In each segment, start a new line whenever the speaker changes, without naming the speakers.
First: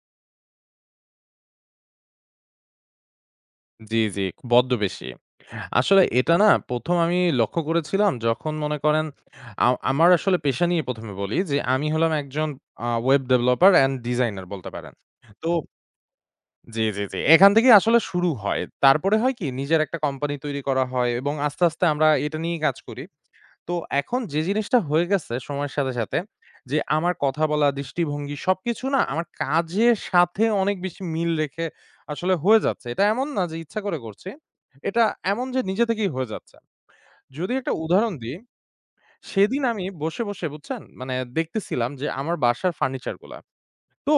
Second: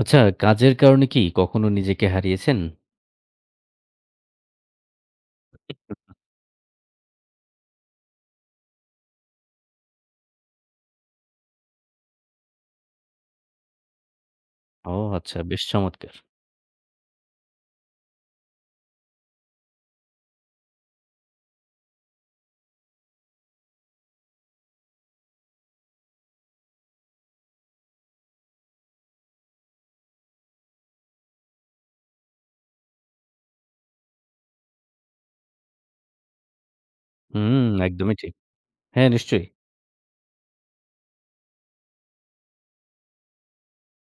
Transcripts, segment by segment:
আচ্ছা, কাজের কারণে কি কখনো নিজেকে হারিয়েছেন?
জি, জি, বড্ড বেশি। আসলে এটা না ১ম আমি লক্ষ্য করেছিলাম যখন মনে করেন আ আমার আসলে পেশা নিয়ে ১ম এ বলি যে আমি হলাম একজন ওয়েব ডেভেলপার অ্যান্ড ডিজাইনার বলতে পারেন।
ও আচ্ছা,
তো
বেশ চমৎকার!
জি, জি, জি। এখান থেকেই আসলে শুরু হয়। তারপরে হয় কি নিজের একটা কোম্পানি তৈরি করা হয় এবং আস্তে, আস্তে আমরা এটা নিয়েই কাজ করি। তো এখন যে জিনিসটা হয়ে গেছে সময়ের সাথে, সাথে যে আমার কথা বলা, দৃষ্টিভঙ্গি সবকিছু না আমার কাজের সাথে অনেক বেশি মিল রেখে আসলে হয়ে যাচ্ছে। এটা এমন না যে ইচ্ছা করে করছি। এটা এমন যে নিজে থেকেই হয়ে যাচ্ছে। যদি
হুম,
একটা উদাহরণ
একদমই ঠিক।
দিই,
হ্যাঁ, নিশ্চয়ই।
সেদিন আমি বসে, বসে বুঝছেন? মানে দেখতেছিলাম যে আমার বাসার ফার্নিচারগুলা। তো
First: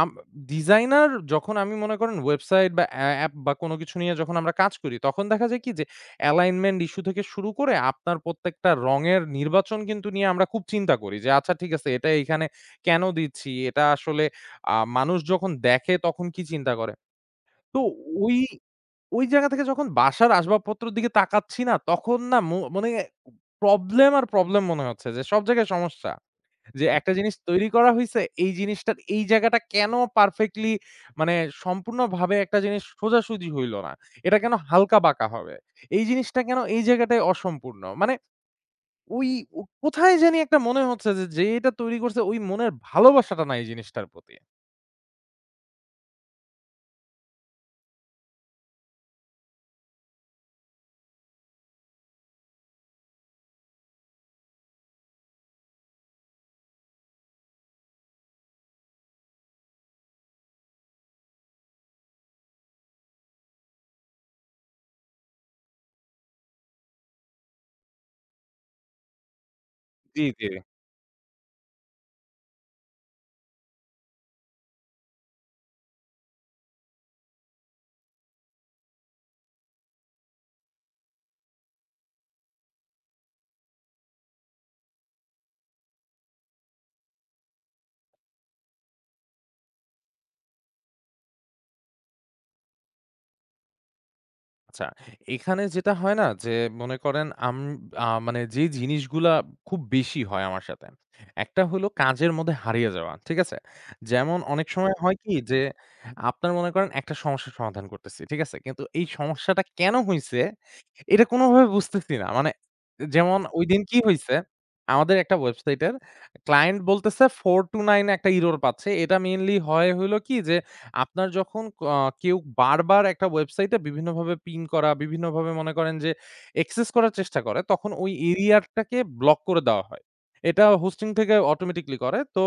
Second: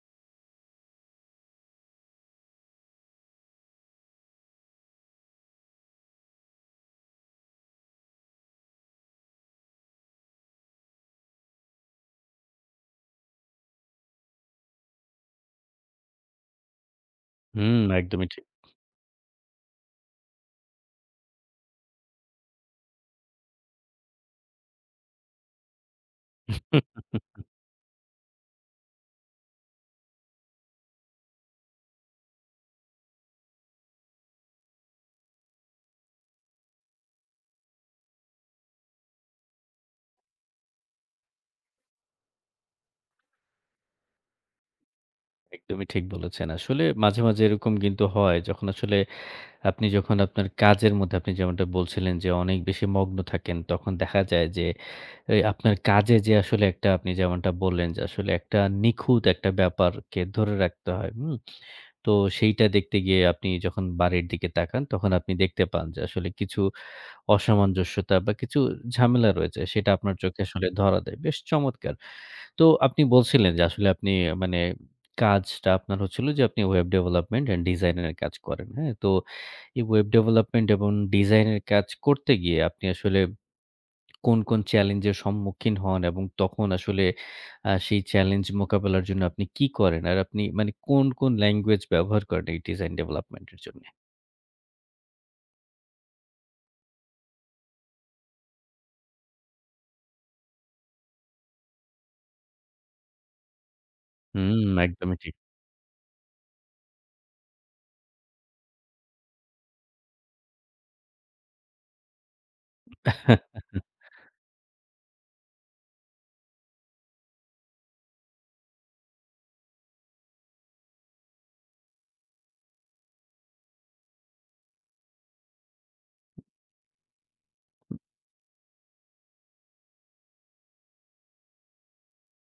আম ডিজাইনার যখন আমি মনে করেন ওয়েবসাইট বা অ্যাপ বা কোনো কিছু নিয়ে যখন আমরা কাজ করি, তখন দেখা যায় কি যে অ্যালাইনমেন্ট ইস্যু থেকে শুরু করে আপনার প্রত্যেকটা রঙের নির্বাচন কিন্তু নিয়ে আমরা খুব চিন্তা করি যে, "আচ্ছা ঠিক আছে এটা এইখানে কেন দিচ্ছি? এটা আসলে মানুষ যখন দেখে তখন কি চিন্তা করে?" তো
হুম, একদমই
ওই
ঠিক।
ওই জায়গা থেকে যখন বাসার আসবাবপত্রের দিকে তাকাচ্ছি না, তখন না মানে প্রবলেম আর প্রবলেম মনে হচ্ছে যে সব জায়গায় সমস্যা।
হুম,
যে একটা জিনিস তৈরি করা হইছে, এই জিনিসটার এই জায়গাটা কেন পারফেক্টলি মানে সম্পূর্ণভাবে একটা জিনিস সোজাসুজি হইল না? এটা কেন হালকা-বাঁকা হবে? এই জিনিসটা কেন এই জায়গাটায় অসম্পূর্ণ? মানে ওই ও কোথায় জানি একটা মনে হচ্ছে যে, যে এটা তৈরি করছে ওই মনের ভালোবাসাটা নাই এই জিনিসটার প্রতি।
একদমই ঠিক বলেছেন। আসলে মাঝে, মাঝে এরকম কিন্তু হয় যখন আসলে আপনি যখন আপনার কাজের মধ্যে আপনি যেমনটা বলছিলেন যে অনেক বেশি মগ্ন থাকেন, তখন দেখা যায় যে এই আপনার কাজে যে আসলে একটা আপনি যেমনটা বললেন যে আসলে একটা নিখুঁত একটা ব্যাপারকে ধরে রাখতে হয়। হুম? তো সেইটা দেখতে গিয়ে আপনি যখন বাড়ির দিকে তাকান তখন আপনি দেখতে পান যে আসলে কিছু অসামঞ্জস্যতা বা কিছু ঝামেলা রয়েছে সেটা আপনার
জি,
চোখে
জি।
আসলে ধরা দেয়। বেশ চমৎকার। তো আপনি বলছিলেন যে আসলে আপনি মানে কাজটা আপনার হচ্ছিল যে আপনি ওয়েব ডেভেলপমেন্ট অ্যান্ড ডিজাইন এর কাজ করেন। হ্যাঁ? তো এই ওয়েব ডেভেলপমেন্ট এবং ডিজাইন এর কাজ করতে গিয়ে আপনি আসলে কোন, কোন চ্যালেঞ্জ এর সম্মুখীন হন এবং তখন আসলে সেই চ্যালেঞ্জ মোকাবেলার জন্য আপনি কি করেন? আর আপনি মানে কোন, কোন ল্যাঙ্গুয়েজ ব্যবহার করেন এই ডিজাইন ডেভেলপমেন্ট এর জন্যে?
আচ্ছা, এখানে যেটা হয় না যে মনে করেন আম আ মানে যে জিনিসগুলা খুব বেশি হয় আমার সাথে। একটা হলো কাজের মধ্যে হারিয়ে যাওয়া। ঠিক আছে? যেমন
হুম,
অনেক সময় হয়
একদমই
কি
ঠিক।
যে আপনার মনে করেন একটা সমস্যার সমাধান করতেছি। ঠিক আছে? কিন্তু এই সমস্যাটা কেন হইছে এটা কোনভাবে বুঝতেছি না। মানে যেমন ঐদিন কি হইছে আমাদের একটা ওয়েবসাইটের ক্লায়েন্ট বলতেছে 429 একটা ইরর পাচ্ছে। এটা মেইনলি হয় হইলো কি যে আপনার যখন ক আ কেউ বারবার একটা ওয়েবসাইটে বিভিন্নভাবে পিং করা, বিভিন্নভাবে মনে করেন যে অ্যাক্সেস করার চেষ্টা করে, তখন ওই এরিয়াটাকে ব্লক করে দেওয়া হয়। এটা হোস্টিং থেকে অটোমেটিক্যালি করে। তো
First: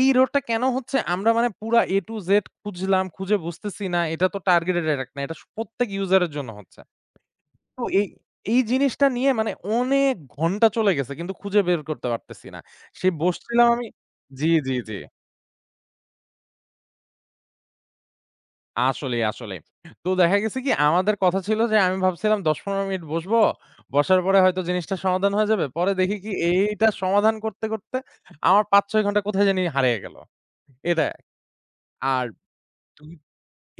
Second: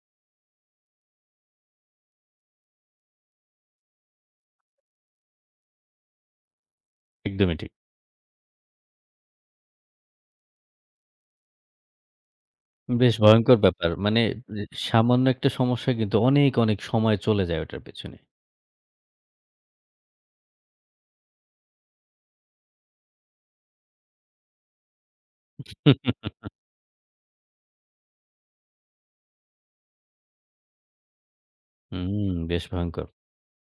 এই রোডটা কেন হচ্ছে? আমরা মানে পুরা A to Z খুঁজলাম, খুঁজে বুঝতেছি না। এটা তো টার্গেটেড অ্যাটাক না। এটা স প্রত্যেক ইউজারের জন্য হচ্ছে।
একদমই ঠিক।
তো এই এই জিনিসটা নিয়ে মানে অনেক ঘন্টা চলে গেছে কিন্তু খুঁজে বের করতে পারতেছি না। সে
বেশ ভয়ংকর
বসছিলাম আমি
ব্যাপার। মানে
জি,
এ
জি, জি।
সামান্য একটা সমস্যা কিন্তু অনেক, অনেক সময় চলে যায় ওটার পেছনে।
আসলেই, আসলেই। তো দেখা গেছে কি আমাদের কথা ছিল যে আমি ভাবছিলাম ১০-১৫ মিনিট বসবো। বসার পরে হয়তো জিনিসটা সমাধান হয়ে যাবে। পরে দেখি কি এইটা সমাধান করতে, করতে আমার ৫-৬ ঘন্টা কোথায় জানি হারিয়ে গেল। এটা আর
হুম, বেশ ভয়ংকর।
তুই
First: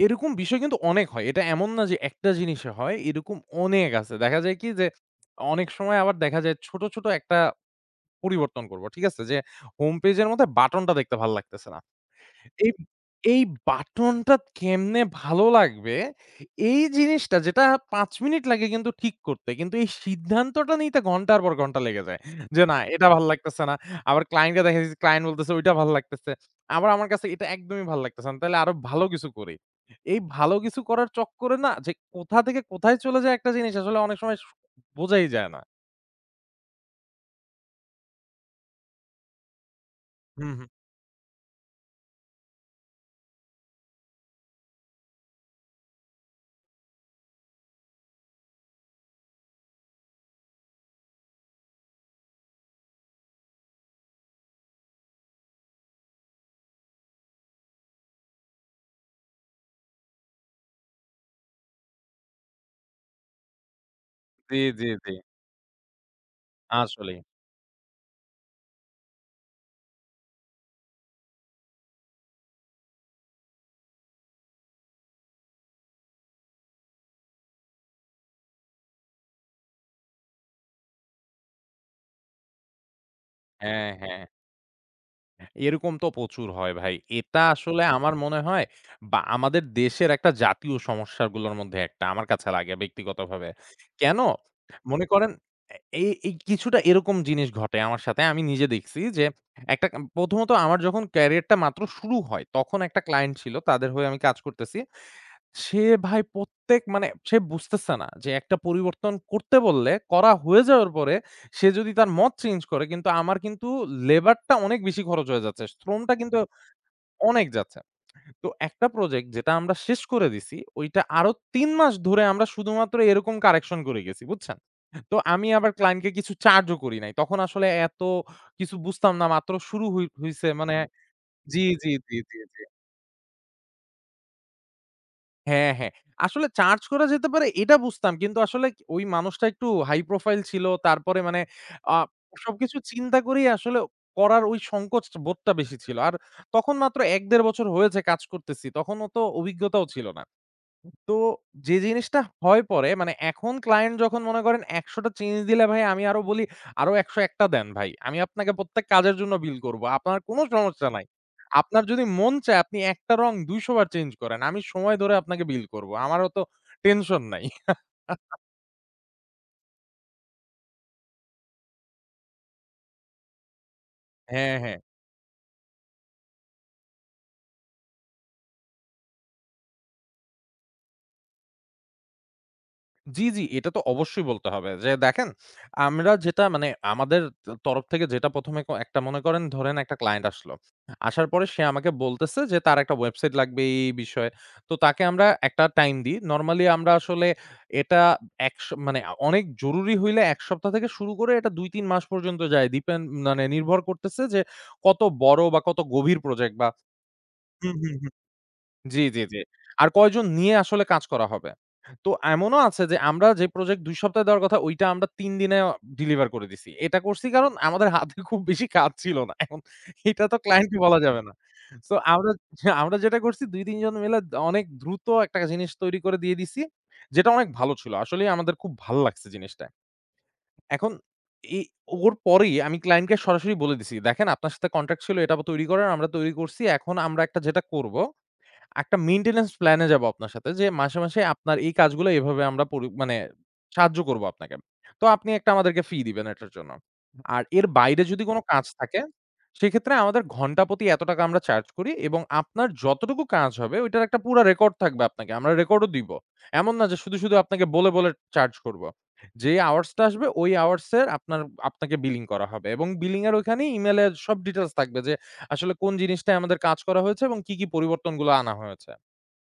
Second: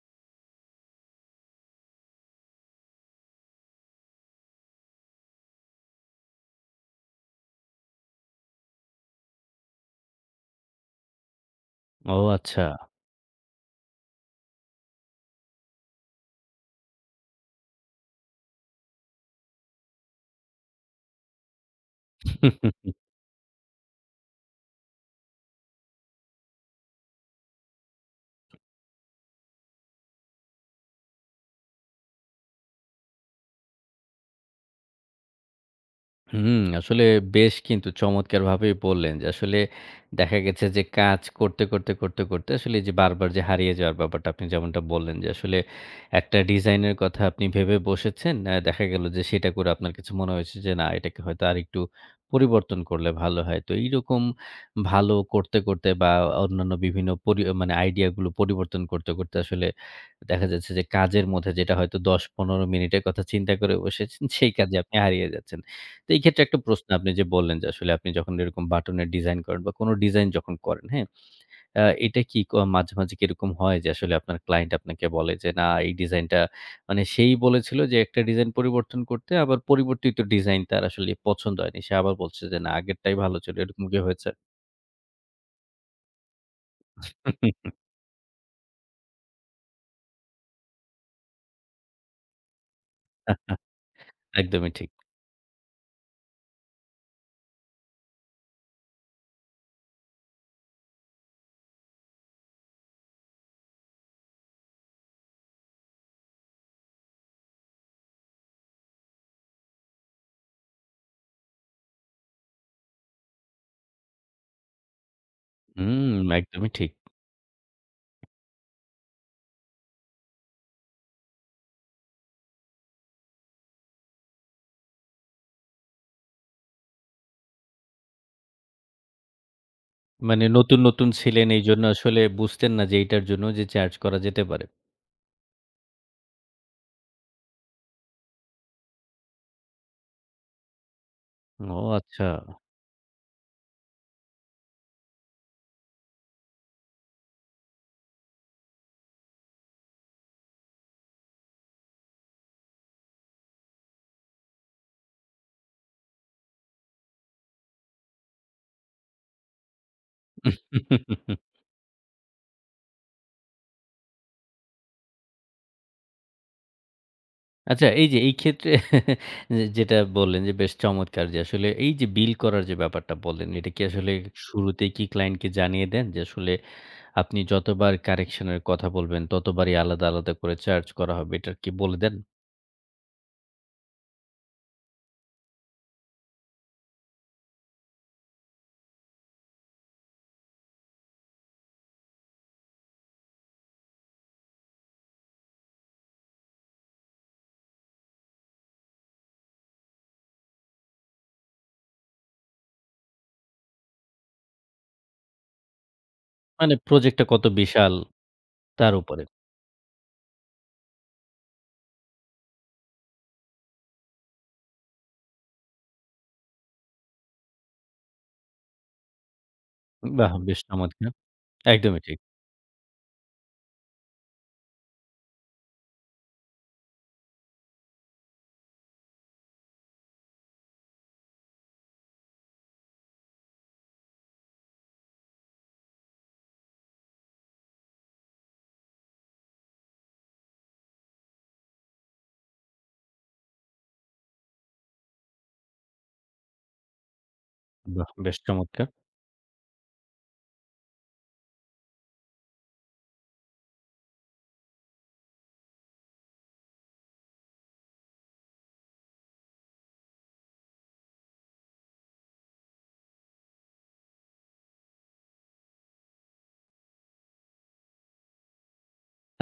এরকম বিষয় কিন্তু অনেক হয়। এটা এমন না যে একটা জিনিসে হয়, এরকম অনেক আছে। দেখা যায় কি যে অনেক সময় আবার দেখা যায় ছোট, ছোট একটা পরিবর্তন করব। ঠিক আছে? যে হোম পেজের মধ্যে বাটনটা দেখতে ভাল লাগতেছে না।
ও আচ্ছা।
এই এই বাটনটা কেমনে ভালো লাগবে, এই জিনিসটা যেটা ৫ মিনিট লাগে কিন্তু ঠিক করতে। কিন্তু এই সিদ্ধান্তটা নিতে ঘন্টার পর ঘন্টা লেগে যায়। যে না এটা ভাল লাগতেছে না। আবার ক্লায়েন্টকে দেখা যাচ্ছে ক্লায়েন্ট বলতেছে ওইটা ভাল লাগতেছে। আবার আমার কাছে এটা একদমই ভাল লাগতেছে না। তাইলে আরো ভালো কিছু করি। এই ভালো কিছু করার চক্করে না যে কোথা থেকে কোথায় চলে যায় একটা জিনিস আসলে অনেক সময় স বোঝাই যায় না।
হুম, আসলে বেশ কিন্তু চমৎকারভাবেই বললেন যে আসলে দেখা
হুম,
গেছে
হুম।
যে কাজ করতে, করতে, করতে, করতে আসলে যে বারবার যে হারিয়ে যাওয়ার ব্যাপারটা আপনি যেমনটা বললেন যে আসলে একটা ডিজাইনের কথা আপনি ভেবে বসেছেন। দেখা গেল যে সেটা করে আপনার কাছে মনে হয়েছে যে না এটাকে হয়তো আরেকটু পরিবর্তন করলে ভালো হয়। তো এইরকম ভালো করতে, করতে বা অন্যান্য বিভিন্ন পরি মানে আইডিয়া গুলো পরিবর্তন করতে, করতে, আসলে দেখা যাচ্ছে যে কাজের মধ্যে যেটা হয়তো ১০-১৫ মিনিটের কথা চিন্তা করে বসেছেন সেই
জি,
কাজে
জি,
আপনি
জি।
হারিয়ে যাচ্ছেন। তো এই ক্ষেত্রে একটা প্রশ্ন আপনি
আসলেই।
যে বললেন যে আসলে আপনি যখন এরকম বাটনের ডিজাইন করেন বা কোনো ডিজাইন যখন করেন, হ্যাঁ? এটা কি মাঝে, মাঝে কি এরকম হয় যে আসলে আপনার ক্লায়েন্ট আপনাকে বলে যে, "না, এই ডিজাইনটা" মানে সেই বলেছিল যে একটা ডিজাইন পরিবর্তন করতে, আবার পরিবর্তিত ডিজাইন তার আসলে পছন্দ হয়নি। সে আবার বলছে যে, "না, আগেরটাই ভালো ছিল।" এরকম
হ্যাঁ,
কি
হ্যাঁ।
হয়েছে?
এরকম তো প্রচুর হয় ভাই। এটা আসলে আমার মনে হয় বা আমাদের দেশের একটা জাতীয় সমস্যাগুলোর মধ্যে একটা আমার কাছে লাগে ব্যক্তিগতভাবে। কেন?
একদমই ঠিক।
মনে করেন এ এই এই কিছুটা এরকম জিনিস ঘটে আমার সাথে। আমি নিজে দেখছি যে একটা প্রথমত আমার যখন ক্যারিয়ারটা মাত্র শুরু হয়, তখন একটা ক্লায়েন্ট ছিল। তাদের হয়ে আমি কাজ করতেছি। সে ভাই মানে সে বুঝতেছে না যে একটা পরিবর্তন করতে বললে করা হয়ে যাওয়ার পরে সে যদি তার মত চেঞ্জ করে কিন্তু আমার কিন্তু লেবারটা অনেক বেশি খরচ হয়ে যাচ্ছে। শ্রমটা
হুম,
কিন্তু
একদমই ঠিক।
অনেক যাচ্ছে। তো একটা প্রজেক্ট যেটা আমরা শেষ করে দিছি ওইটা আরো ৩ মাস ধরে আমরা শুধুমাত্র এরকম কারেকশন করে গেছি, বুঝছেন? তো আমি আবার ক্লায়েন্টকে কিছু চার্জও করি নাই। তখন আসলে এত কিছু বুঝতাম না মাত্র শুরু হই
মানে
হইছে মানে
নতুন, নতুন ছিলেন
জি,
এইজন্য
জি, জি,
আসলে
জি, জি।
বুঝতেন না যে এইটার জন্য যে চার্জ করা যেতে পারে।
হ্যাঁ, হ্যাঁ। আসলে চার্জ করা যেতে পারে এটা বুঝতাম। কিন্তু আসলে ওই মানুষটা একটু হাই প্রোফাইল ছিল। তারপরে মানে
ও
আ
আচ্ছা।
সবকিছু চিন্তা করেই আসলে করার ওই সংকোচ বোধটা বেশি ছিল। আর তখন মাত্র ১-১.৫ বছর হয়েছে কাজ করতেছি। তখনও তো অভিজ্ঞতাও ছিল না। তো যে জিনিসটা হয় পরে মানে এখন ক্লায়েন্ট যখন মনে করেন ১০০ টা চেঞ্জ দিলে ভাই আমি আরো বলি, "আরো ১০১ টা দেন ভাই। আমি আপনাকে প্রত্যেক কাজের জন্য বিল করব। আপনার কোনো সমস্যা নাই। আপনার যদি মন চায় আপনি একটা রং ২০০ বার চেঞ্জ করেন। আমি সময় ধরে আপনাকে বিল করব। আমারও তো টেনশন নাই।"
আচ্ছা এই যে এই ক্ষেত্রে যেটা বললেন যে বেশ চমৎকার যে আসলে এই যে বিল করার যে ব্যাপারটা বললেন, এটা কি আসলে
হ্যাঁ, হ্যাঁ।
শুরুতেই কি ক্লায়েন্টকে জানিয়ে দেন যে আসলে আপনি যতবার কারেকশন এর কথা বলবেন ততবারই আলাদা, আলাদা করে চার্জ করা হবে এটা কি বলে দেন?
জি, জি, এটা তো অবশ্যই বলতে হবে যে দেখেন, আমরা যেটা মানে আমাদের তরফ থেকে যেটা ১ম এ একটা মনে করেন ধরেন একটা ক্লায়েন্ট আসলো। আসার পরে সে আমাকে বলতেছে যে তার একটা ওয়েবসাইট লাগবে এই বিষয়ে। তো তাকে আমরা একটা টাইম দিই। নরমালি আমরা আসলে এটা একশ মানে আ অনেক জরুরি হইলে ১ সপ্তাহ থেকে শুরু করে এটা ২-৩ মাস পর্যন্ত যায়। ডিপেন্ড মানে নির্ভর করতেছে যে কত বড় বা কত গভীর প্রজেক্ট বা
মানে প্রজেক্টটা কত
হুম,
বিশাল
হুম, হুম।
তার
জি, জি,
উপরে।
জি। আর কয়জন নিয়ে আসলে কাজ করা হবে? তো এমনও আছে যে আমরা যে প্রজেক্ট ২ সপ্তাহে দেওয়ার কথা ওইটা আমরা ৩ দিনে ডেলিভার করে দিছি। এটা করছি কারণ আমাদের হাতে খুব বেশি কাজ ছিল না। এখন এটা
বাহ!
তো
বেশ
ক্লায়েন্টকে বলা
চমৎকার।
যাবে না। সো
একদমই ঠিক।
আমরা আমরা যেটা করছি ২-৩ জন মিলে অনেক দ্রুত একটা জিনিস তৈরি করে দিয়ে দিছি। যেটা অনেক ভালো ছিল। আসলেই আমাদের খুব ভালো লাগছে জিনিসটা। এখন এ ওর পরেই আমি ক্লায়েন্টকে সরাসরি বলে দিছি, "দেখেন আপনার সাথে কনট্রাক্ট ছিল এটা তৈরি করার, আমরা তৈরি করছি। এখন আমরা একটা যেটা করব" একটা মেইনটেন্যান্স প্ল্যান এ যাবো আপনার সাথে যে মাসে, মাসে আপনার এই কাজগুলো এভাবে আমরা পরি মানে সাহায্য করব আপনাকে। তো আপনি একটা আমাদেরকে ফি দিবেন এটার জন্য। আর এর বাইরে
বাহ!
যদি
বেশ
কোন কাজ
চমৎকার।
থাকে, সেক্ষেত্রে আমাদের ঘন্টাপ্রতি এত টাকা আমরা চার্জ করি এবং আপনার যতটুকু কাজ হবে ওইটার একটা পুরা রেকর্ড থাকবে আপনাকে। আমরা রেকর্ডও দিব। এমন না যে শুধু, শুধু আপনাকে বলে, বলে চার্জ করব। যে আওয়ার্স টা আসবে ওই আওয়ার্স এর আপনার আপনাকে বিলিং করা হবে এবং বিলিং এর ওইখানে ইমেইলে সব ডিটেইলস থাকবে যে আসলে কোন জিনিসটায় আমাদের কাজ করা হয়েছে এবং কি, কি পরিবর্তনগুলো আনা হয়েছে।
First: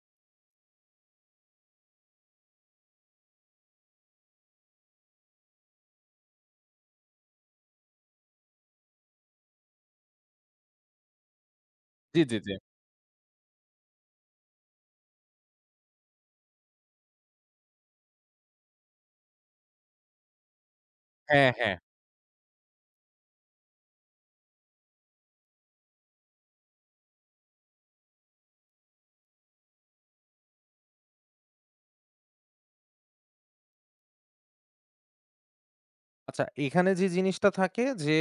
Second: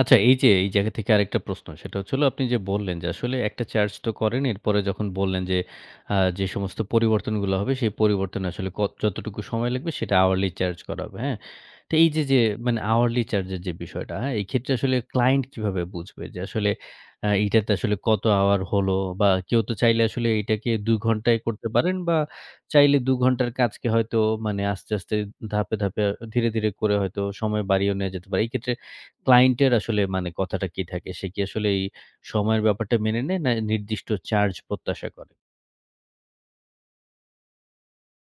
আচ্ছা এই যে এই জায়গা থেকে আরেকটা প্রশ্ন সেটা হচ্ছিল আপনি যে বললেন যে আসলে একটা চার্জ তো করেন এরপরে যখন বললেন যে যে সমস্ত পরিবর্তনগুলো হবে সেই পরিবর্তনে আসলে কত যতটুকু সময় লাগবে সেটা hourly চার্জ করা হবে, হ্যাঁ? তো এই
জি,
যে,
জি,
যে
জি।
মানে hourly চার্জের যে বিষয়টা, হ্যাঁ? এই ক্ষেত্রে আসলে ক্লায়েন্ট কিভাবে বুঝবে যে আসলে এইটাতে আসলে কত আওয়ার হলো বা কেউ তো চাইলে আসলে এটাকে ২ ঘন্টায়
হ্যাঁ,
করতে
হ্যাঁ।
পারেন বা চাইলে ২ ঘন্টার কাজকে হয়তো মানে আস্তে, আস্তে ধাপে, ধাপে ধীরে, ধীরে করে হয়তো সময় বাড়িয়েও নেয়া যেতে পারে। এই ক্ষেত্রে ক্লায়েন্ট এর আসলে মানে কথাটা কি থাকে? সে কি আসলে এই সময়ের ব্যাপারটা মেনে নেয়? না নির্দিষ্ট চার্জ প্রত্যাশা করে?
আচ্ছা, এখানে যে জিনিসটা থাকে যে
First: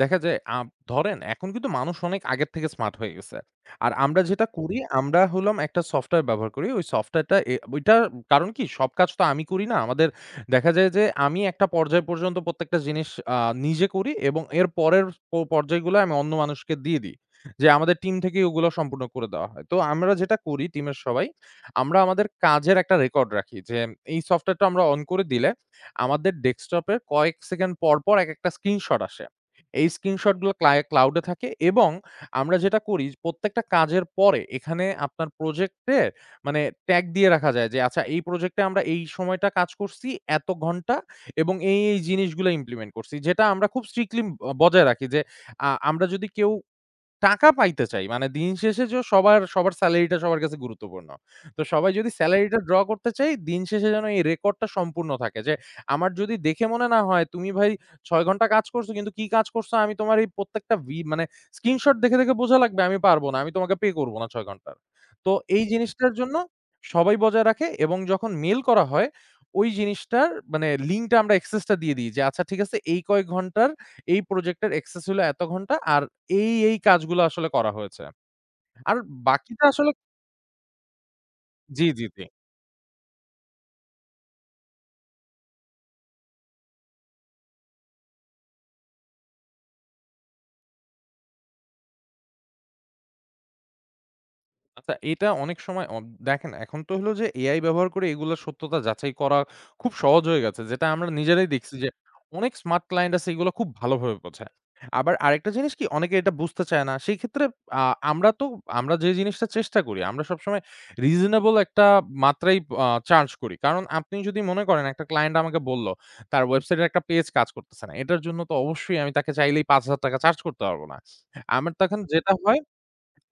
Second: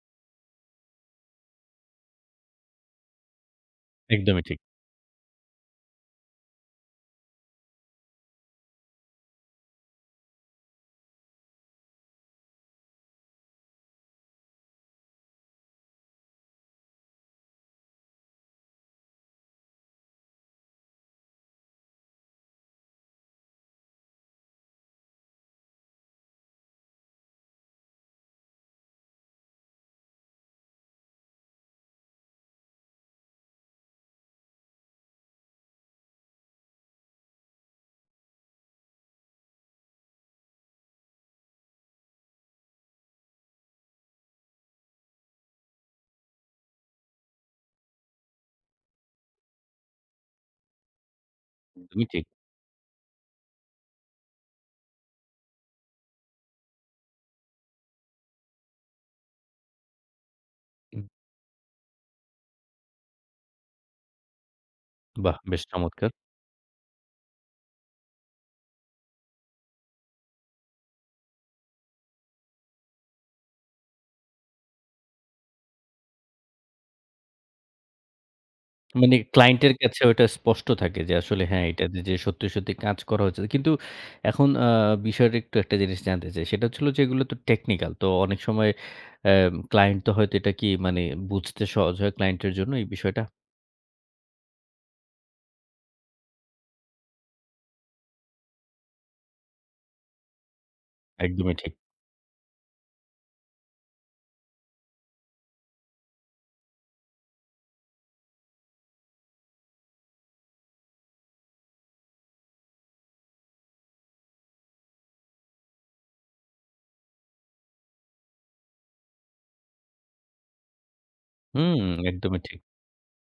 দেখা যায় ধরেন এখন কিন্তু মানুষ অনেক আগের থেকে স্মার্ট হয়ে গেছে। আর আমরা
একদমই
যেটা
ঠিক,
করি আমরা হলাম একটা সফটওয়্যার ব্যবহার করি। ওই সফটওয়্যারটা ওইটার কারণ কি সব কাজ তো আমি করি না। আমাদের দেখা যায় যে আমি একটা পর্যায় পর্যন্ত প্রত্যেকটা জিনিস আ নিজে করি এবং এর পরের পর্যায়গুলো আমি অন্য মানুষকে দিয়ে দিই। যে আমাদের টিম থেকেই ওগুলো সম্পূর্ণ করে দেওয়া হয়। তো আমরা যেটা করি টিমের সবাই, আমরা আমাদের কাজের একটা রেকর্ড রাখি যে এই সফটওয়্যারটা আমরা অন করে দিলে আমাদের ডেস্কটপে কয়েক সেকেন্ড পর, পর একেকটা স্ক্রিনশট আসে। এই স্ক্রিনশটগুলো ক্লাউড এ থাকে এবং আমরা যেটা করি প্রত্যেকটা কাজের পরে এখানে আপনার প্রজেক্টে মানে ট্যাগ দিয়ে রাখা যায় যে আচ্ছা এই প্রজেক্টে আমরা এই সময়টা কাজ করছি, এত ঘন্টা এবং এই, এই জিনিসগুলো ইমপ্লিমেন্ট করছি। যেটা আমরা খুব স্ট্রিক্টলি বজায় রাখি যে আমরা যদি কেউ টাকা পাইতে চাই। মানে দিন শেষে যে সবার, সবার সেলারিটা সবার কাছে গুরুত্বপূর্ণ। তো সবাই
একদমই
যদি
ঠিক।
সেলারিটা ড্র করতে চাই, দিন শেষে যেন এই রেকর্ডটা সম্পূর্ণ থাকে। যে আমার যদি দেখে মনে না হয় তুমি ভাই ৬ ঘন্টা কাজ করছো কিন্তু কি কাজ করছো আমি তোমার এই প্রত্যেকটা
উম
মানে স্ক্রিনশট দেখে, দেখে বোঝা লাগবে আমি পারবো না। আমি তোমাকে পে করব না ৬ ঘন্টার। তো
বাহ! বেশ
এই
চমৎকার।
জিনিসটার জন্য সবাই বজায় রাখে এবং যখন মেইল করা হয় ওই জিনিসটার মানে লিঙ্কটা আমরা অ্যাক্সেসটা দিয়ে দিই যে আচ্ছা ঠিক আছে এই কয়েক ঘন্টার এই প্রজেক্টের অ্যাক্সেস হলো এত ঘন্টা আর এই, এই কাজগুলো আসলে করা হয়েছে। আর
মানে ক্লায়েন্ট
বাকিটা
এর
আসলে
কাছে ওটা স্পষ্ট থাকে যে আসলে হ্যাঁ,
জি,
এটাতে
জি,
যে
জি।
সত্যি, সত্যি কাজ করা হচ্ছে। কিন্তু এখন বিষয়ের একটু একটা জিনিস জানতে চাই। সেটা হচ্ছিল যে এগুলো তো টেকনিক্যাল। তো অনেক সময় ক্লায়েন্ট তো হয়তো এটা কি মানে বুঝতে সহজ হয় ক্লায়েন্টের জন্য এই বিষয়টা?
আচ্ছা এটা অনেক সময় দেখেন এখন তো হলো যে এআই ব্যবহার করে এগুলার সত্যতা যাচাই করা খুব সহজ হয়ে গেছে। যেটা আমরা নিজেরাই
একদমই ঠিক।
দেখছি যে অনেক স্মার্ট ক্লায়েন্ট আছে এগুলো খুব ভালোভাবে বোঝায়। আবার আরেকটা জিনিস কি অনেকে এটা বুঝতে চায় না। সেই ক্ষেত্রে আ আমরা তো আমরা যে জিনিসটা চেষ্টা করি আমরা সবসময় রিজনেবল একটা মাত্রায় চার্জ করি। কারণ আপনি যদি মনে করেন একটা ক্লায়েন্ট আমাকে বলল তার ওয়েবসাইটের একটা পেজ কাজ করতেছে না। এটার জন্য তো অবশ্যই আমি তাকে চাইলেই ৳৫,০০০ চার্জ করতে পারব না। আমার
হুম,
তখন যেটা
একদমই
হয়
ঠিক।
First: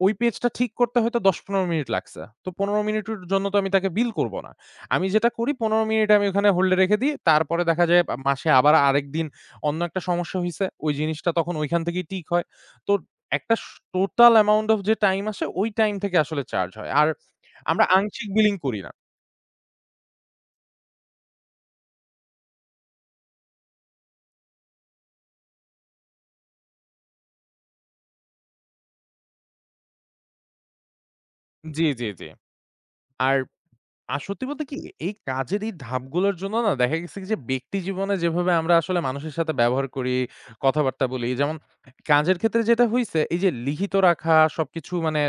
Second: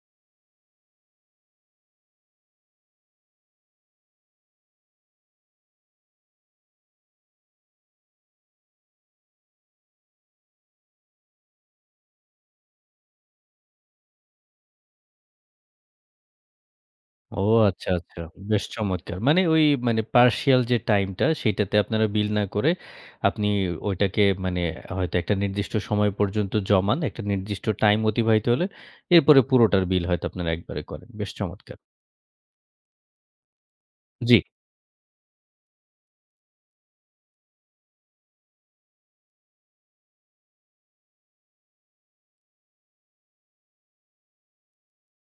ওই পেজটা ঠিক করতে হয়তো ১০-১৫ মিনিট লাগছে। তো ১৫ মিনিটের জন্য তো আমি তাকে বিল করব না। আমি যেটা করি ১৫ মিনিট আমি ওখানে হোল্ড এ রেখে দিই। তারপরে দেখা যায় মাসে আবার আরেকদিন অন্য একটা সমস্যা হইছে। ওই জিনিসটা তখন ওইখান থেকেই ঠিক হয়। তো একটা টোটাল অ্যামাউন্ট ওফ যে টাইম আসে ওই টাইম থেকে আসলে চার্জ হয়। আর
ও
আমরা
আচ্ছা, আচ্ছা।
আংশিক বিলিং
বেশ
করি না।
চমৎকার। মানে ওই মানে পার্সিয়াল যে টাইমটা সেটাতে আপনারা বিল না করে আপনি ওইটাকে মানে হয়তো একটা নির্দিষ্ট সময় পর্যন্ত জমান, একটা নির্দিষ্ট টাইম অতিবাহিত হলে এরপরে পুরোটার বিল হয়তো আপনারা একবারে করেন। বেশ চমৎকার।
জি, জি, জি। আর আর
জি।
সত্যি বলতে কি এই কাজের এই ধাপগুলোর জন্য না দেখা গেছে কি যে ব্যক্তি জীবনে যেভাবে আমরা আসলে মানুষের সাথে ব্যবহার করি, কথাবার্তা বলি যেমন কাজের ক্ষেত্রে যেটা হইছে এই যে লিখিত রাখা সবকিছু মানে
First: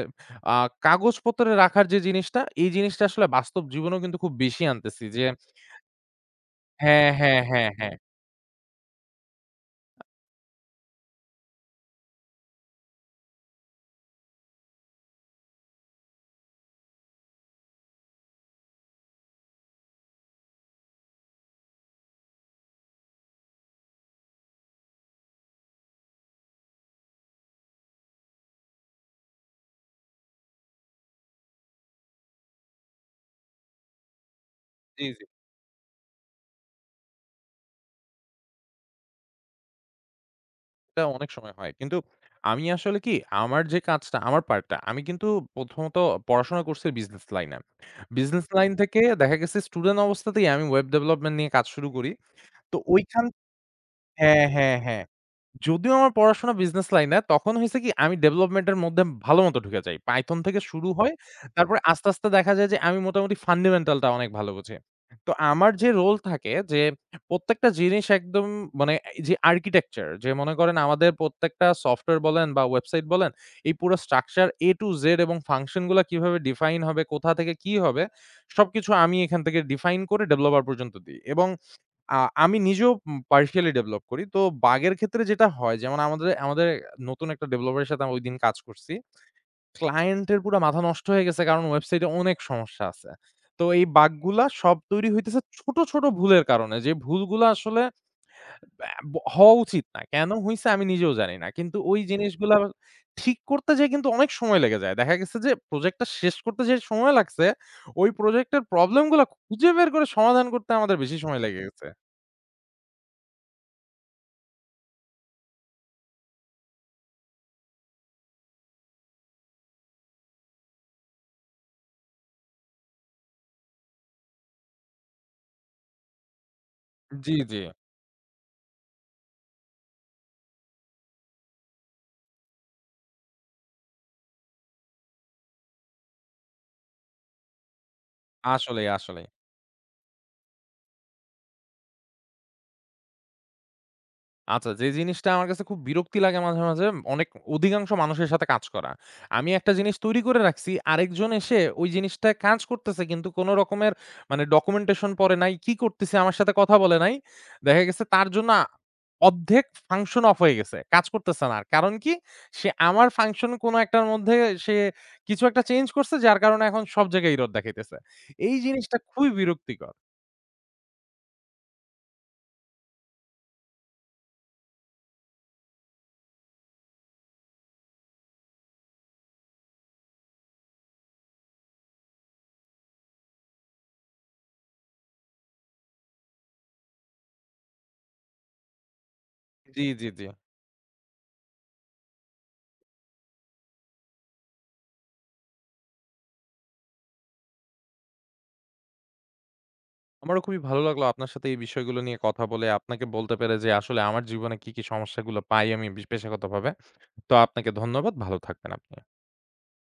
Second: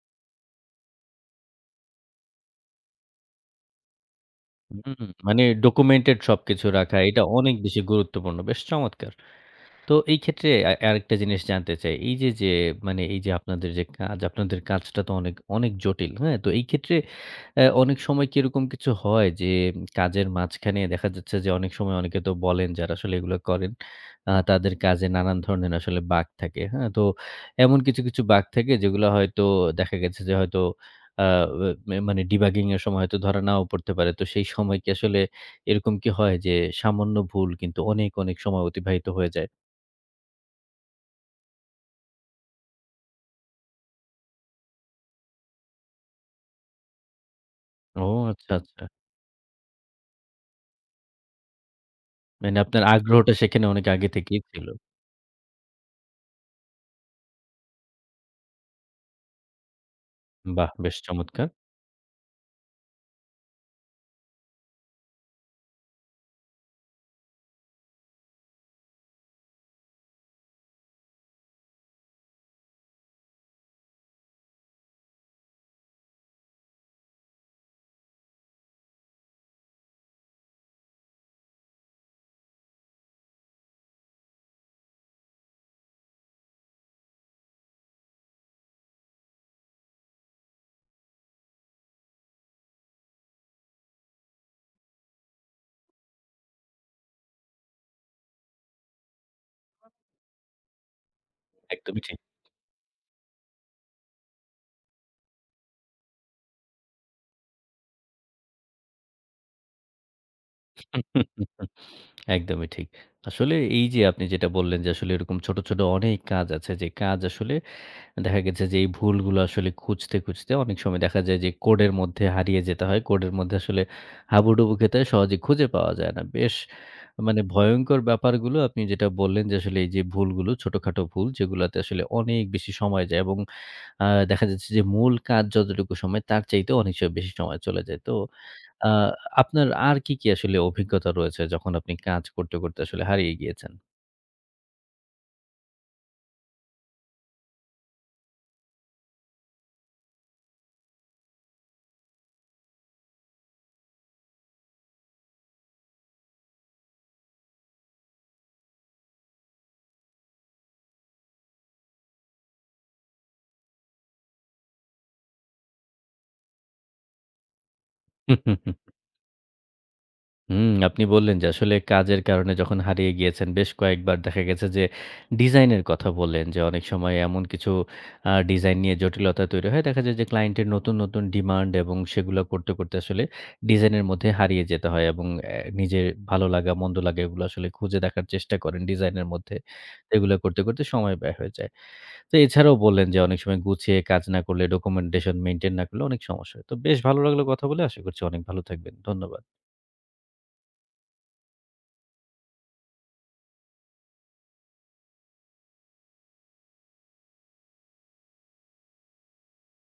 আ কাগজপত্রে রাখার যে জিনিসটা এই জিনিসটা আসলে বাস্তব জীবনেও কিন্তু খুব বেশি
হুম,
আনতেছি যে
মানে ডকুমেন্টেড সবকিছু রাখা
হ্যাঁ,
এটা
হ্যাঁ,
অনেক
হ্যাঁ,
বেশি
হ্যাঁ।
গুরুত্বপূর্ণ। বেশ চমৎকার। তো এই ক্ষেত্রে আরেকটা জিনিস জানতে চাই। এই যে মানে এই যে আপনাদের যে কাজ, আপনাদের কাজটা তো অনেক, অনেক জটিল। হ্যাঁ? তো এই ক্ষেত্রে অনেক সময় কি এরকম কিছু হয় যে কাজের মাঝখানে দেখা যাচ্ছে যে অনেক সময় অনেকে তো বলেন যারা আসলে এগুলো করেন তাদের কাজে নানান ধরনের আসলে বাঁক থাকে। হ্যাঁ? তো এমন কিছু, কিছু বাঁক থাকে যেগুলো হয়তো দেখা গেছে যে হয়তো আ মে মানে ডিবাগিং এর সময় হয়তো ধরা নাও পড়তে পারে। তো সেই সময় কি
জি,
আসলে
জি।
এরকম কি হয় যে সামান্য ভুল কিন্তু অনেক, অনেক সময় অতিবাহিত হয়ে যায়?
এটা অনেক সময় হয়। কিন্তু আমি আসলে কি আমার যে কাজটা, আমার পার্টটা আমি কিন্তু প্রথমত পড়াশোনা করছি বিজনেস লাইনে।
ও
বিজনেস
আচ্ছা,
লাইন
আচ্ছা।
থেকে দেখা গেছে স্টুডেন্ট অবস্থাতেই আমি ওয়েব ডেভেলপমেন্ট নিয়ে কাজ শুরু করি।
মানে
তো
আপনার আগ্রহটা সেখানে অনেক আগে থেকেই
হ্যাঁ,
ছিল।
হ্যাঁ, হ্যাঁ। যদিও আমার পড়াশোনা বিজনেস লাইনে, তখন হইছে কি আমি ডেভেলপমেন্ট এর মধ্যে ভালো মত ঢুকে যাই। Python থেকে
বাহ!
শুরু
বেশ
হয়।
চমৎকার।
তারপরে আস্তে, আস্তে দেখা যায় যে আমি মোটামুটি ফান্ডামেন্টাল টা অনেক ভালো বুঝি। তো আমার যে রোল থাকে যে প্রত্যেকটা জিনিস একদম মানে এই যে আর্কিটেকচার যে মনে করেন আমাদের প্রত্যেকটা সফটওয়্যার বলেন বা ওয়েবসাইট বলেন, এই পুরো স্ট্রাকচার A to Z এবং ফাংশন গুলা কিভাবে ডিফাইন হবে, কোথা থেকে কি হবে সবকিছু আমি এখান থেকে ডিফাইন করে ডেভেলপার পর্যন্ত দিই এবং আ আমি নিজেও partially ডেভেলপ করি। তো বাগের ক্ষেত্রে যেটা হয় যেমন আমাদের আমাদের নতুন একটা ডেভেলপারের সাথে আমি ঐদিন কাজ করছি। ক্লায়েন্টের পুরা মাথা নষ্ট হয়ে গেছে কারণ ওয়েবসাইটে অনেক সমস্যা আছে। তো এই বাগগুলা সব তৈরি হইতেছে ছোট, ছোট ভুলের কারণে। যে ভুলগুলা আসলে ব্যা ব হওয়া উচিত না। কেন হইছে আমি নিজেও জানি না। কিন্তু ওই
একদমই ঠিক।
জিনিসগুলা ঠিক করতে যেয়ে কিন্তু অনেক সময় লেগে যায়। দেখা গেছে যে প্রজেক্টটা শেষ করতে যে সময় লাগছে, ওই প্রজেক্টের প্রবলেম গুলা খুঁজে বের করে সমাধান করতে আমাদের
হুম,
বেশি সময়
হুম,
লেগে
হুম।
গেছে।
একদমই ঠিক। আসলে এই যে আপনি যেটা বললেন যে আসলে এরকম ছোট, ছোট অনেক কাজ আছে যে কাজ আসলে দেখা গেছে যে এই ভুলগুলো আসলে খুঁজতে, খুঁজতে অনেক সময় দেখা যায় যে কোডের মধ্যে হারিয়ে যেতে হয়। কোডের মধ্যে আসলে হাবুডুবু খেতে হয়, সহজে খুঁজে পাওয়া যায় না। বেশ
জি,
মানে
জি।
ভয়ংকর ব্যাপারগুলো আপনি যেটা বললেন যে আসলে এই যে ভুলগুলো, ছোটখাটো ভুল যেগুলাতে আসলে অনেক বেশি সময় যায় এবং দেখা যাচ্ছে যে মূল কাজ যতটুকু সময় তার চাইতেও অনেক সময় বেশি সময় চলে যায়। তো
আসলেই,
আ
আসলেই।
আপনার আর কি, কি আসলে অভিজ্ঞতা রয়েছে যখন আপনি কাজ করতে, করতে আসলে হারিয়ে গিয়েছেন?
আচ্ছা যে জিনিসটা আমার কাছে খুব বিরক্তি লাগে মাঝে, মাঝে অনেক অধিকাংশ মানুষের সাথে কাজ করা। আমি একটা জিনিস তৈরি করে রাখছি, আরেকজন এসে ওই জিনিসটায় কাজ করতেছে কিন্তু কোন রকমের মানে ডকুমেন্টেশন পড়ে নাই, কি করতেছি আমার সাথে কথা বলে নাই। দেখা গেছে তার জন্য অর্ধেক ফাংশন অফ হয়ে গেছে। কাজ করতেছে না আর। কারণ কি? সে আমার ফাংশন কোন একটার মধ্যে সে কিছু একটা চেঞ্জ করছে যার কারণে এখন সব জায়গায় এরর দেখাইতেছে।
হুম,
এই
হুম, হুম।
জিনিসটা খুবই বিরক্তিকর।
হুম, আপনি বললেন যে আসলে কাজের কারণে যখন হারিয়ে গিয়েছেন বেশ কয়েকবার দেখা গেছে যে ডিজাইনের কথা বললেন যে অনেক সময় এমন কিছু ডিজাইন নিয়ে জটিলতা তৈরি হয়। দেখা যায় যে ক্লায়েন্টের নতুন, নতুন ডিমান্ড এবং সেগুলো করতে, করতে আসলে ডিজাইনের মধ্যে হারিয়ে যেতে হয় এবং নিজের ভালো লাগা মন্দ লাগা এগুলো আসলে খুঁজে দেখার চেষ্টা করেন ডিজাইনের মধ্যে।
জি, জি, জি।
এগুলো করতে, করতে সময় ব্যয় হয়ে যায়। তো এছাড়াও বললেন যে অনেক সময় গুছিয়ে কাজ না করলে ডকুমেন্টেশন মেইনটেইন না করলে অনেক সমস্যা হয়। তো বেশ ভালো লাগলো কথা বলে। আশা করছি অনেক ভালো থাকবেন। ধন্যবাদ।
আমারও খুবই ভালো লাগলো আপনার সাথে এই বিষয়গুলো নিয়ে কথা বলে। আপনাকে বলতে পেরে যে আসলে আমার জীবনে কি, কি সমস্যাগুলো পাই আমি পেশাগতভাবে। তো আপনাকে ধন্যবাদ। ভালো থাকবেন আপনি।